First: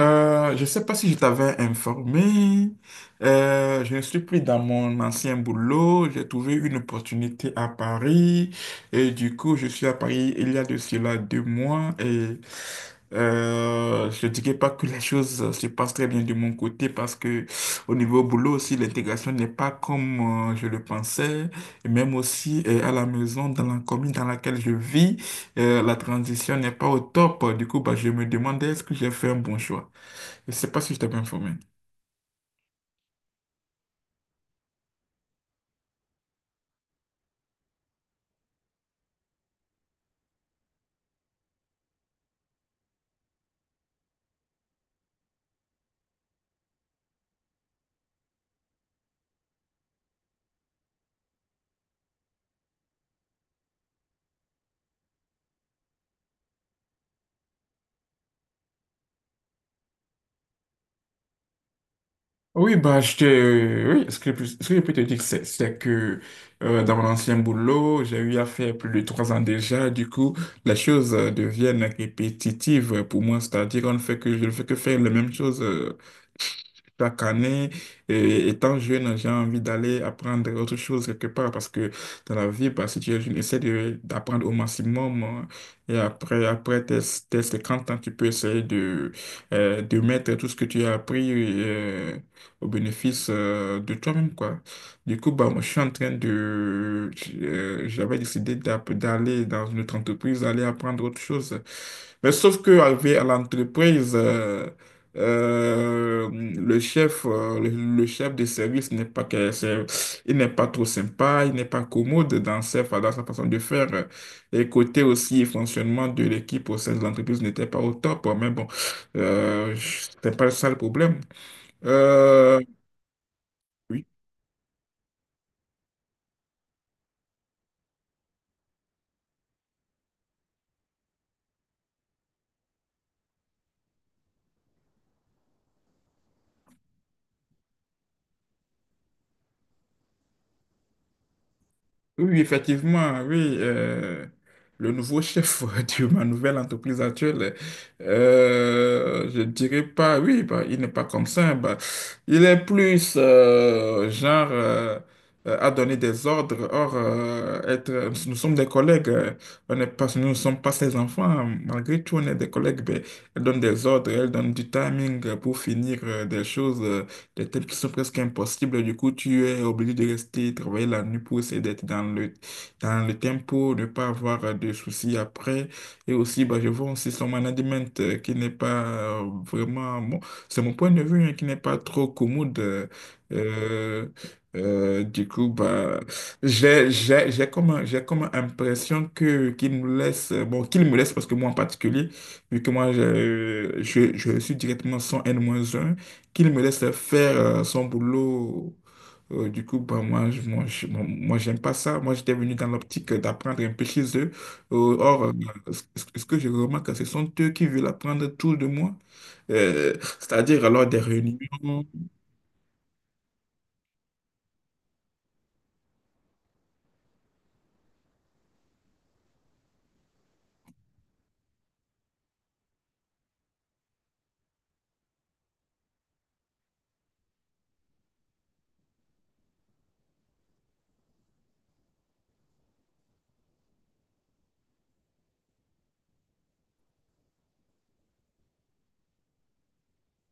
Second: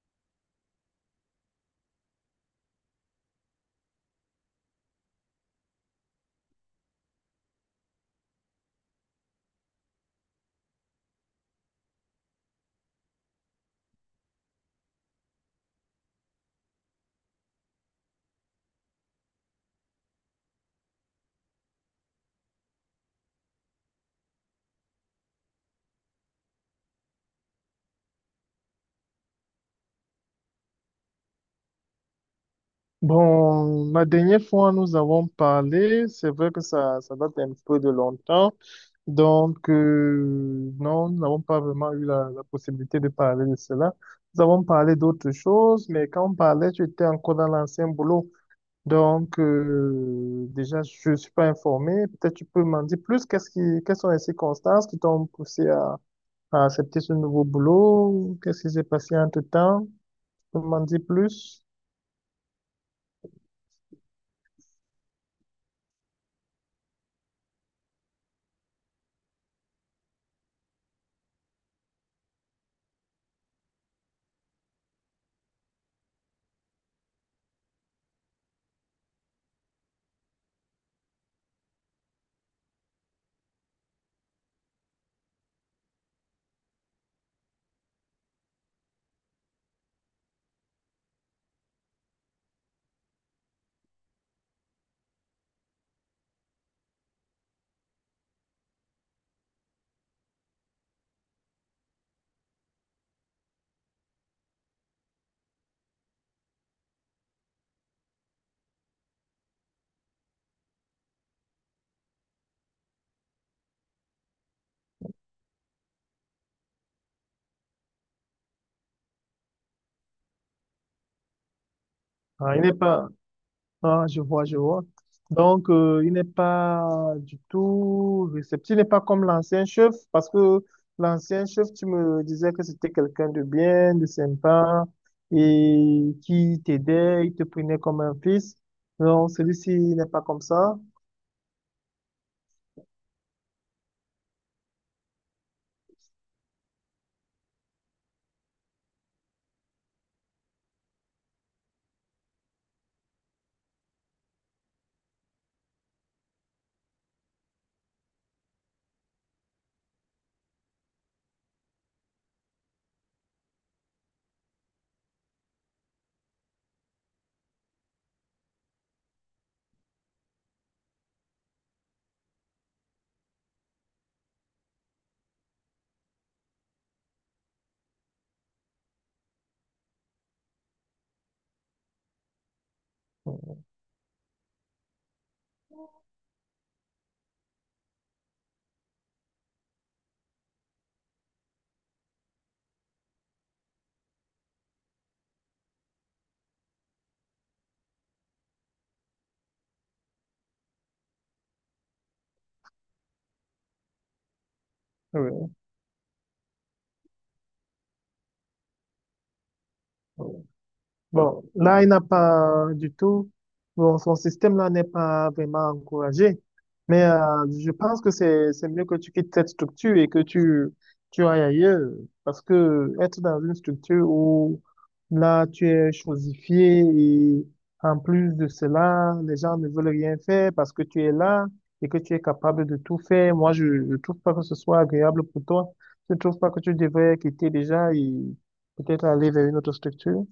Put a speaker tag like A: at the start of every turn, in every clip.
A: Je ne sais pas si je t'avais informé. Je ne suis plus dans mon ancien boulot. J'ai trouvé une opportunité à Paris. Et du coup, je suis à Paris il y a de cela 2 mois. Et je ne dirais pas que les choses se passent très bien de mon côté parce que au niveau boulot aussi, l'intégration n'est pas comme je le pensais. Et même aussi à la maison, dans la commune dans laquelle je vis, la transition n'est pas au top. Du coup, bah, je me demandais est-ce que j'ai fait un bon choix. Je sais pas si je t'ai bien informé.
B: Bon, la dernière fois, nous avons parlé, c'est vrai que ça date un peu de longtemps, donc non, nous n'avons pas vraiment eu la possibilité de parler de cela. Nous avons parlé d'autres choses, mais quand on parlait, tu étais encore dans l'ancien boulot, donc déjà, je ne suis pas informé, peut-être tu peux m'en dire plus, quelles sont les circonstances qui t'ont poussé à accepter ce nouveau boulot, qu'est-ce qui s'est passé entre-temps, tu peux m'en dire plus?
A: Oui, bah, oui, ce que je peux te dire, c'est que dans mon ancien boulot, j'ai eu à faire plus de 3 ans déjà. Du coup, les choses deviennent répétitives pour moi. C'est-à-dire, on ne fait que, je ne fais que faire la même chose chaque année. Et étant jeune, j'ai envie d'aller apprendre autre chose quelque part parce que dans la vie, bah, si tu es jeune, d'apprendre au maximum, hein. Et après tes 50 ans, tu peux essayer de mettre tout ce que tu as appris au bénéfice de toi-même, quoi. Du coup, bah, moi, je suis en train de... J'avais décidé d'aller dans une autre entreprise, aller apprendre autre chose. Mais sauf que arrivé à l'entreprise, le chef, le chef de service n'est pas que- c'est- il n'est pas trop sympa, il n'est pas commode dans sa façon de faire. Et côté aussi fonctionnement de l'équipe au sein de l'entreprise n'était pas au top. Mais bon, c'était pas ça le problème.
B: Ah,
A: Euh,
B: il n'est pas...
A: oui.
B: Ah, je vois, je vois. Donc, il n'est pas du tout réceptif, il n'est pas comme l'ancien chef, parce que l'ancien chef, tu me disais que c'était quelqu'un de bien, de sympa, et qui t'aidait, il te prenait comme un fils. Non, celui-ci n'est pas comme ça.
A: Oui, effectivement, oui. Le nouveau chef de ma nouvelle entreprise actuelle, je dirais pas, oui, bah, il n'est pas comme ça. Bah, il est plus genre à donner des ordres. Or, nous sommes des collègues, on n'est pas, nous ne sommes pas ses enfants. Malgré tout, on est des collègues. Ben, elle donne des ordres, elle donne du timing pour finir des tâches qui sont presque impossibles. Du coup, tu es obligé de rester travailler la nuit pour essayer d'être dans le tempo, ne pas avoir de soucis après. Et aussi, bah, je vois aussi son management qui n'est pas vraiment, bon, c'est mon point de vue, hein, qui n'est pas trop commode. Euh, du coup, bah, j'ai comme, j'ai comme impression qu'il nous laisse, qu'il me laisse parce que moi en particulier, vu que moi, je suis directement son n moins un qu'il me laisse faire son boulot. Du coup, bah, moi, je, moi, je- moi, moi, j'aime pas ça. Moi, j'étais venu dans l'optique d'apprendre un peu chez eux. Euh, or, euh,
B: Oui.
A: Ce que je remarque, ce sont eux qui veulent apprendre tout de moi. Euh, C'est-à-dire, alors, des réunions.
B: Bon, là, il n'a pas du tout, bon, son système-là n'est pas vraiment encouragé. Mais je pense que c'est mieux que tu quittes cette structure et que tu ailles ailleurs. Parce que être dans une structure où, là, tu es chosifié et en plus de cela, les gens ne veulent rien faire parce que tu es là et que tu es capable de tout faire. Moi, je ne trouve pas que ce soit agréable pour toi. Je ne trouve pas que tu devrais quitter déjà et peut-être aller vers une autre structure.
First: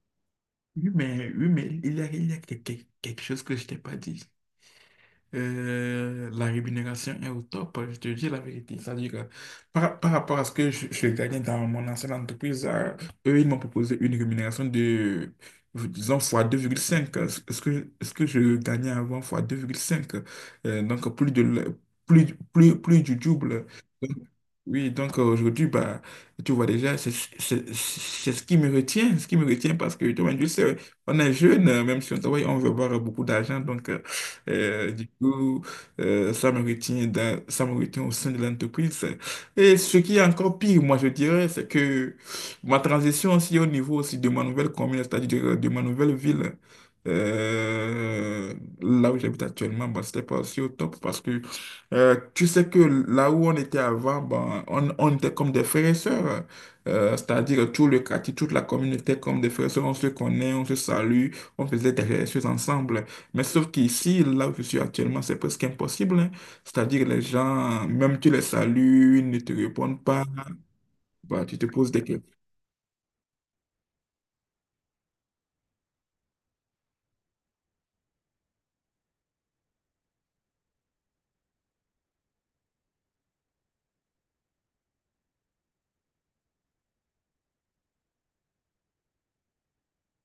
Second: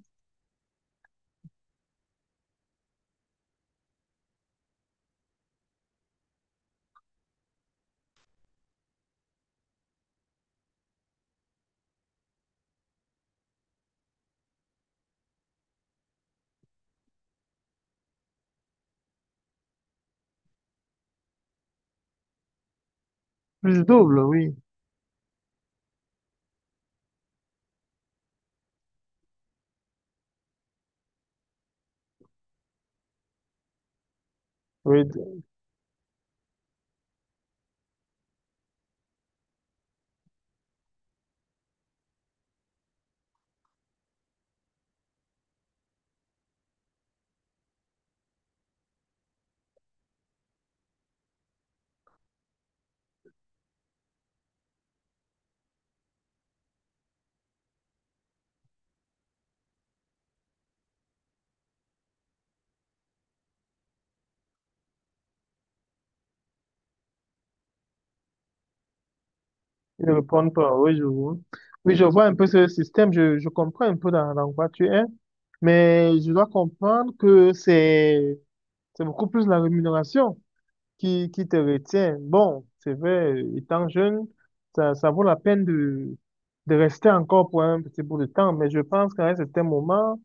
A: Oui, mais il y a quelque chose que je t'ai pas dit. La rémunération est au top, hein, je te dis la vérité. C'est-à-dire que par rapport à ce que je gagnais dans mon ancienne entreprise, eux, ils m'ont proposé une rémunération de, disons, fois 2,5. Ce que je gagnais avant, fois 2,5. Donc, plus de, le- plus, plus, plus du double.
B: Plus
A: Donc,
B: double, oui.
A: oui, donc aujourd'hui, bah, tu vois déjà, c'est ce qui me retient, ce qui me retient parce que, tu vois, tu sais, on est jeune, même si on travaille, on veut avoir beaucoup d'argent. Donc, euh,
B: Oui,
A: du
B: d-
A: coup, ça me retient ça me retient au sein de l'entreprise. Et ce qui est encore pire, moi, je dirais, c'est que ma transition aussi au niveau aussi de ma nouvelle commune, c'est-à-dire de ma nouvelle ville, euh, là où j'habite actuellement, bah, c'était pas aussi au top parce que tu sais que là où on était avant, ben, on était comme des frères et sœurs. C'est-à-dire tout le quartier, toute la communauté était comme des frères et sœurs. On se connaît, on se salue, on faisait des choses ensemble. Mais sauf qu'ici, là où je suis actuellement, c'est presque impossible, hein. C'est-à-dire les gens, même tu les salues, ils ne te répondent
B: ils ne
A: pas.
B: répondent pas. Oui, je vois.
A: Bah, tu te poses
B: Oui, je
A: des
B: vois
A: questions.
B: un peu ce système. Je comprends un peu dans quoi tu es. Mais je dois comprendre que c'est c'est beaucoup plus la rémunération qui te retient. Bon, c'est vrai, étant jeune, ça vaut la peine de rester encore pour un petit bout de temps. Mais je pense qu'à un certain moment,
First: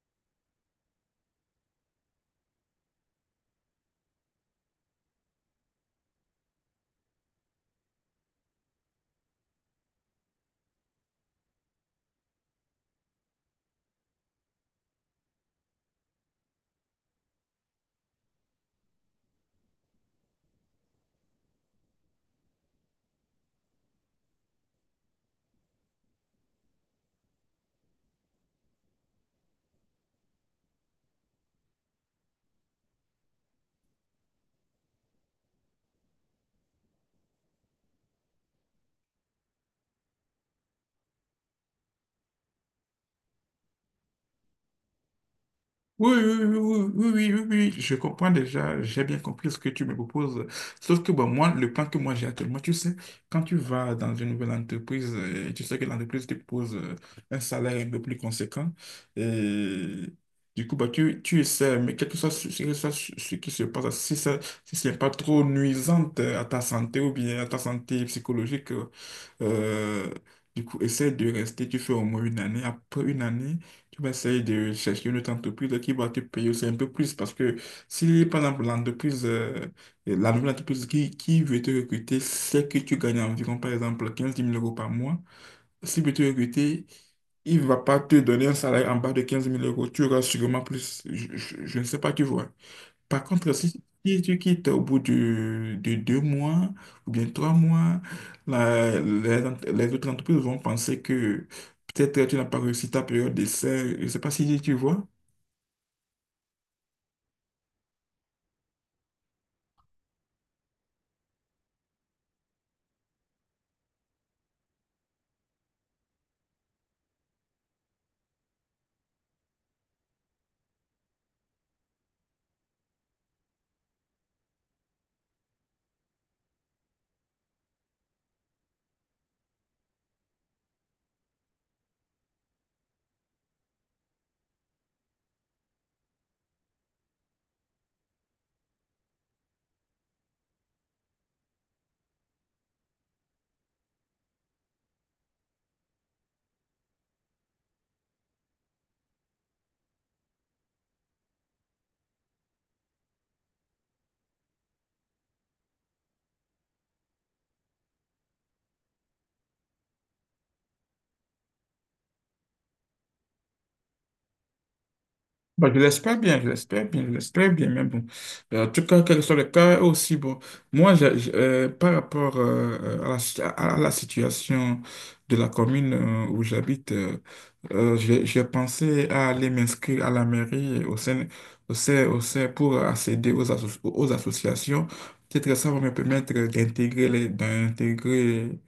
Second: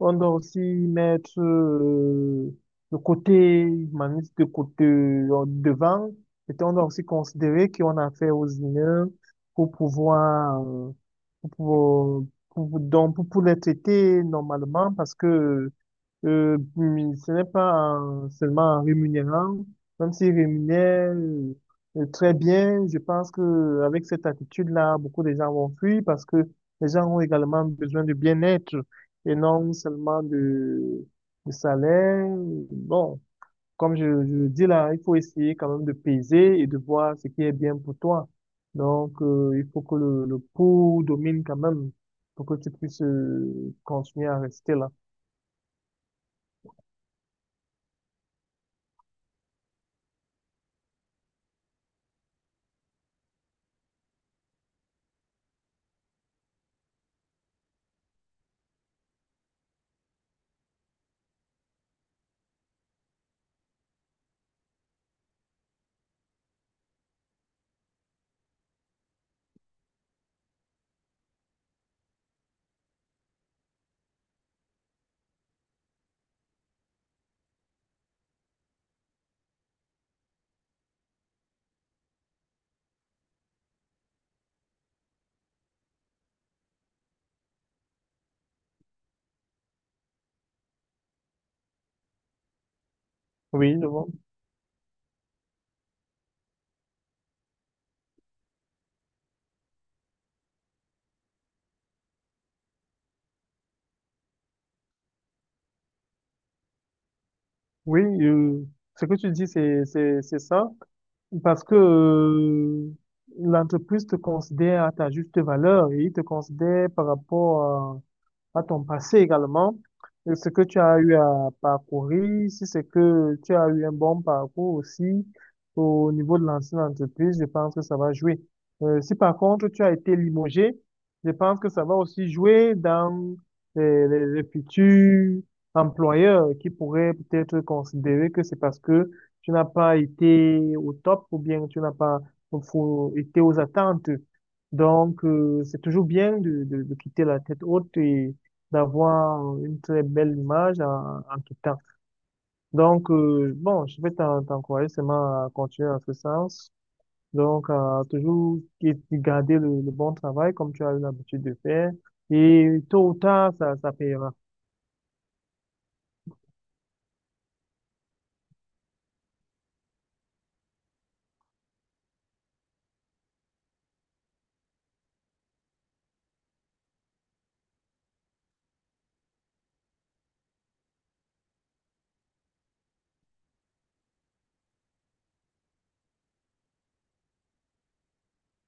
B: on doit aussi mettre le côté humaniste de côté devant. Et on doit aussi considérer qu'on a affaire aux humains pour pouvoir, pour, pouvoir- pour les traiter normalement parce que ce n'est pas seulement en rémunérant, même s'ils rémunèrent très bien, je pense que avec cette attitude-là, beaucoup de gens vont fuir parce que les gens ont également besoin de bien-être et non seulement de salaire. Bon, comme je le dis là, il faut essayer quand même de peser et de voir ce qui est bien pour toi. Donc, il faut que le pour domine quand même pour que tu puisses continuer à rester là.
A: Oui, oui, oui, oui, oui, oui, oui, oui, oui, je comprends déjà, j'ai bien compris ce que tu me proposes. Sauf que bon, moi, le plan que moi j'ai actuellement, tu sais, quand tu vas dans une nouvelle entreprise, tu sais que l'entreprise te propose un salaire un peu plus conséquent. Et du coup, bah, tu essaies, mais quel que soit ce qui se passe, si ce n'est pas trop nuisant à ta santé ou bien à ta santé psychologique, euh, essaie de rester, tu fais au moins une année. Après une année, tu vas essayer de chercher une autre entreprise qui va te payer aussi un peu plus. Parce que si, par exemple, la nouvelle entreprise qui veut te recruter sait que tu gagnes environ, par exemple, 15 mille euros par mois, s'il veut te recruter, il ne va pas te donner un salaire en bas de 15 000 euros. Tu auras sûrement plus. Je ne sais pas, tu vois. Par contre,
B: Oui, je vois.
A: si tu quittes de 2 mois ou bien 3 mois, les autres entreprises vont penser que peut-être tu n'as pas réussi ta période d'essai. Je ne sais pas si tu vois.
B: Oui, ce que tu dis, c'est ça. Parce que l'entreprise te considère à ta juste valeur et il te considère par rapport à ton passé également, et ce que tu as eu à parcourir, si c'est que tu as eu un bon parcours aussi au niveau de l'ancienne entreprise, je pense que ça va jouer. Si par contre tu as été limogé, je pense que ça va aussi jouer dans les futurs employeurs qui pourraient peut-être considérer que c'est parce que tu n'as pas été au top ou bien tu n'as pas été aux attentes. Donc, c'est toujours bien de quitter la tête haute et d'avoir une très belle image en, en quittant. Donc, bon, je vais t'encourager seulement à continuer dans ce sens. Donc, à toujours garder le bon travail comme tu as eu l'habitude de faire. Et tôt ou tard, ça payera.
A: Bon, je l'espère bien, je l'espère bien, je l'espère bien, mais bon. En tout cas, quel que soit le cas, eux aussi, bon, moi, par rapport à la, à la situation de la commune où j'habite, j'ai pensé à aller m'inscrire à la mairie au sein pour accéder aux associations. Peut-être que ça va me permettre d'intégrer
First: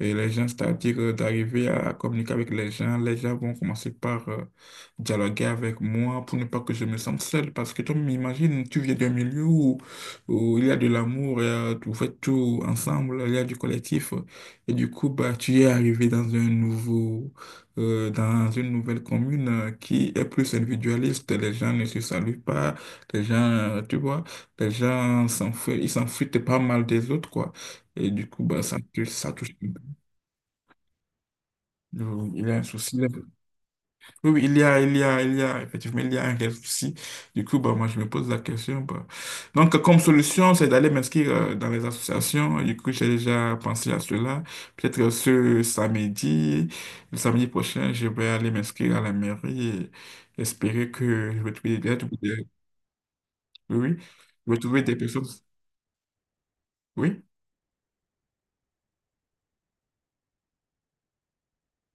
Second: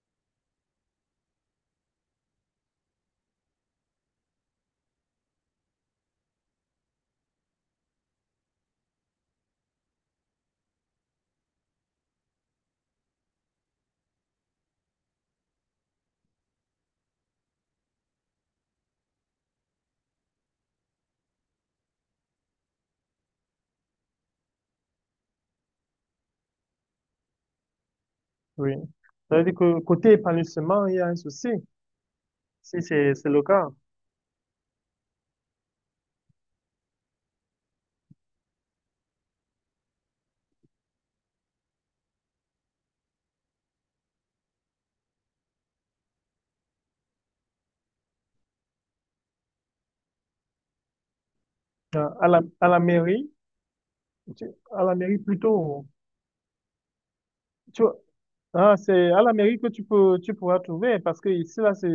A: et les gens, c'est-à-dire d'arriver à communiquer avec les gens. Les gens vont commencer par dialoguer avec moi pour ne pas que je me sente seul. Parce que tu m'imagines, tu viens d'un milieu où, où il y a de l'amour, et, vous faites tout ensemble, il y a du collectif. Et du coup, bah, tu es arrivé dans un nouveau, dans une nouvelle commune qui est plus individualiste. Les gens ne se saluent pas. Les gens, tu vois, les gens s'enfuient, ils s'enfuient pas mal des autres, quoi. Et du coup, bah,
B: Oui.
A: ça, ça
B: Ça veut
A: touche.
B: dire que côté épanouissement, il y a un souci.
A: Oui, il y a un
B: Si,
A: souci. Il y a...
B: c'est le cas.
A: oui, il y a, effectivement, il y a un réel souci. Du coup, bah, moi, je me pose la question, bah. Donc, comme solution, c'est d'aller m'inscrire dans les associations. Du coup, j'ai déjà pensé à cela. Peut-être ce samedi, le samedi prochain, je vais aller m'inscrire à la mairie et espérer que je vais trouver des,
B: À la,
A: oui,
B: à la mairie,
A: oui,
B: tu-
A: je vais trouver
B: à la
A: des
B: mairie
A: personnes.
B: plutôt.
A: Oui.
B: Tu, ah, c'est à la mairie que tu peux, tu pourras trouver parce que ici, là, c'est,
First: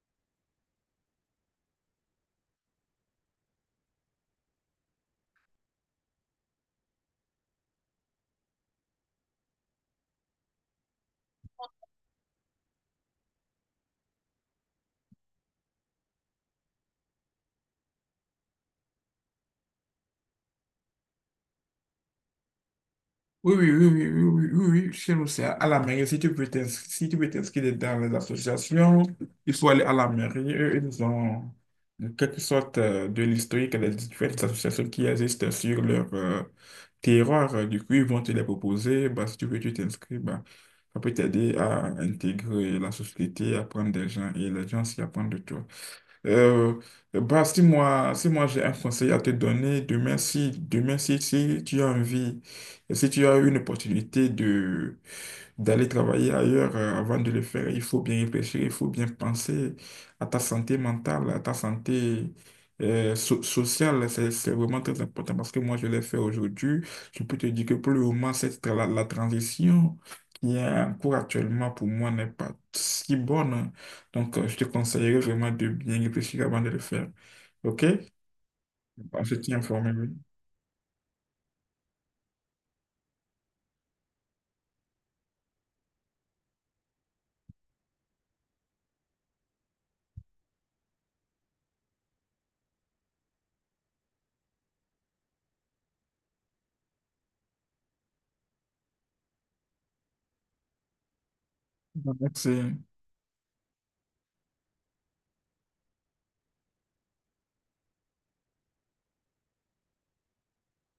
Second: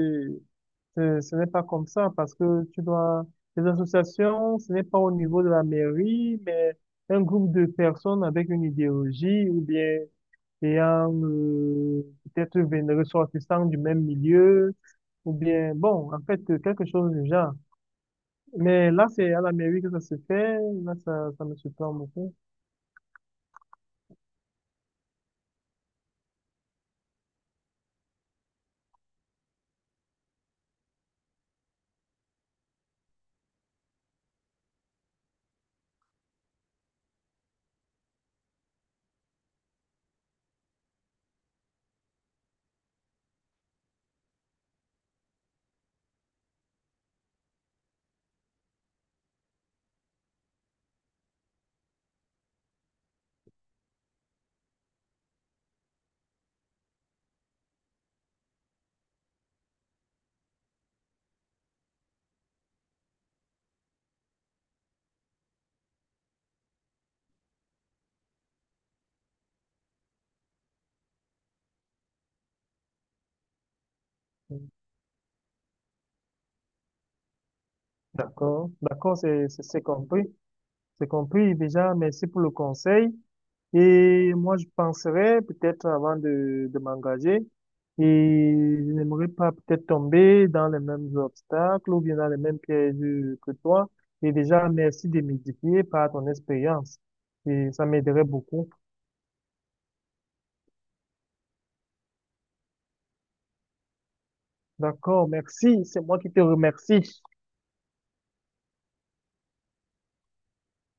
B: c'est- ce n'est pas comme ça parce que tu dois, les associations, ce n'est pas au niveau de la mairie, mais un groupe de personnes avec une idéologie ou bien et en peut-être ressortissant du même milieu, ou bien, bon, en fait, quelque chose du genre. Mais là, c'est à l'Amérique que ça se fait, là, ça me surprend beaucoup.
A: Oui, oui, oui, oui, oui, oui, oui, oui, chez nous, c'est à la mairie. Si tu veux t'inscrire dans les associations, il faut aller à la mairie. Eux, ils ont en quelque sorte de l'historique des différentes associations qui existent sur leur terroir. Du coup, ils vont te les proposer. Bah, si tu veux, tu t'inscris. Bah, ça peut t'aider à intégrer la société, à apprendre des gens et les gens s'y apprendre de toi. Euh, Bah, si moi j'ai un conseil à te donner, demain si, si tu as envie, si tu as une opportunité de, d'aller travailler ailleurs avant de le faire, il faut bien réfléchir, il faut bien penser à ta santé mentale, à ta santé sociale. C'est vraiment très important parce que moi, je l'ai fait aujourd'hui. Je peux te dire que pour le moment, la transition qui est en cours actuellement pour moi n'est pas si bonne. Donc, je te conseillerais vraiment de bien réfléchir avant de le faire. OK?
B: D'accord, d'accord,
A: On se tient informé, oui.
B: c'est compris déjà, merci pour le conseil. Et moi, je penserais peut-être avant de m'engager, et je n'aimerais pas peut-être tomber dans les mêmes obstacles ou bien dans les mêmes pièges que toi. Et déjà, merci de m'édifier par ton expérience. Et ça m'aiderait beaucoup.
A: Merci.
B: D'accord, merci. C'est moi qui te remercie.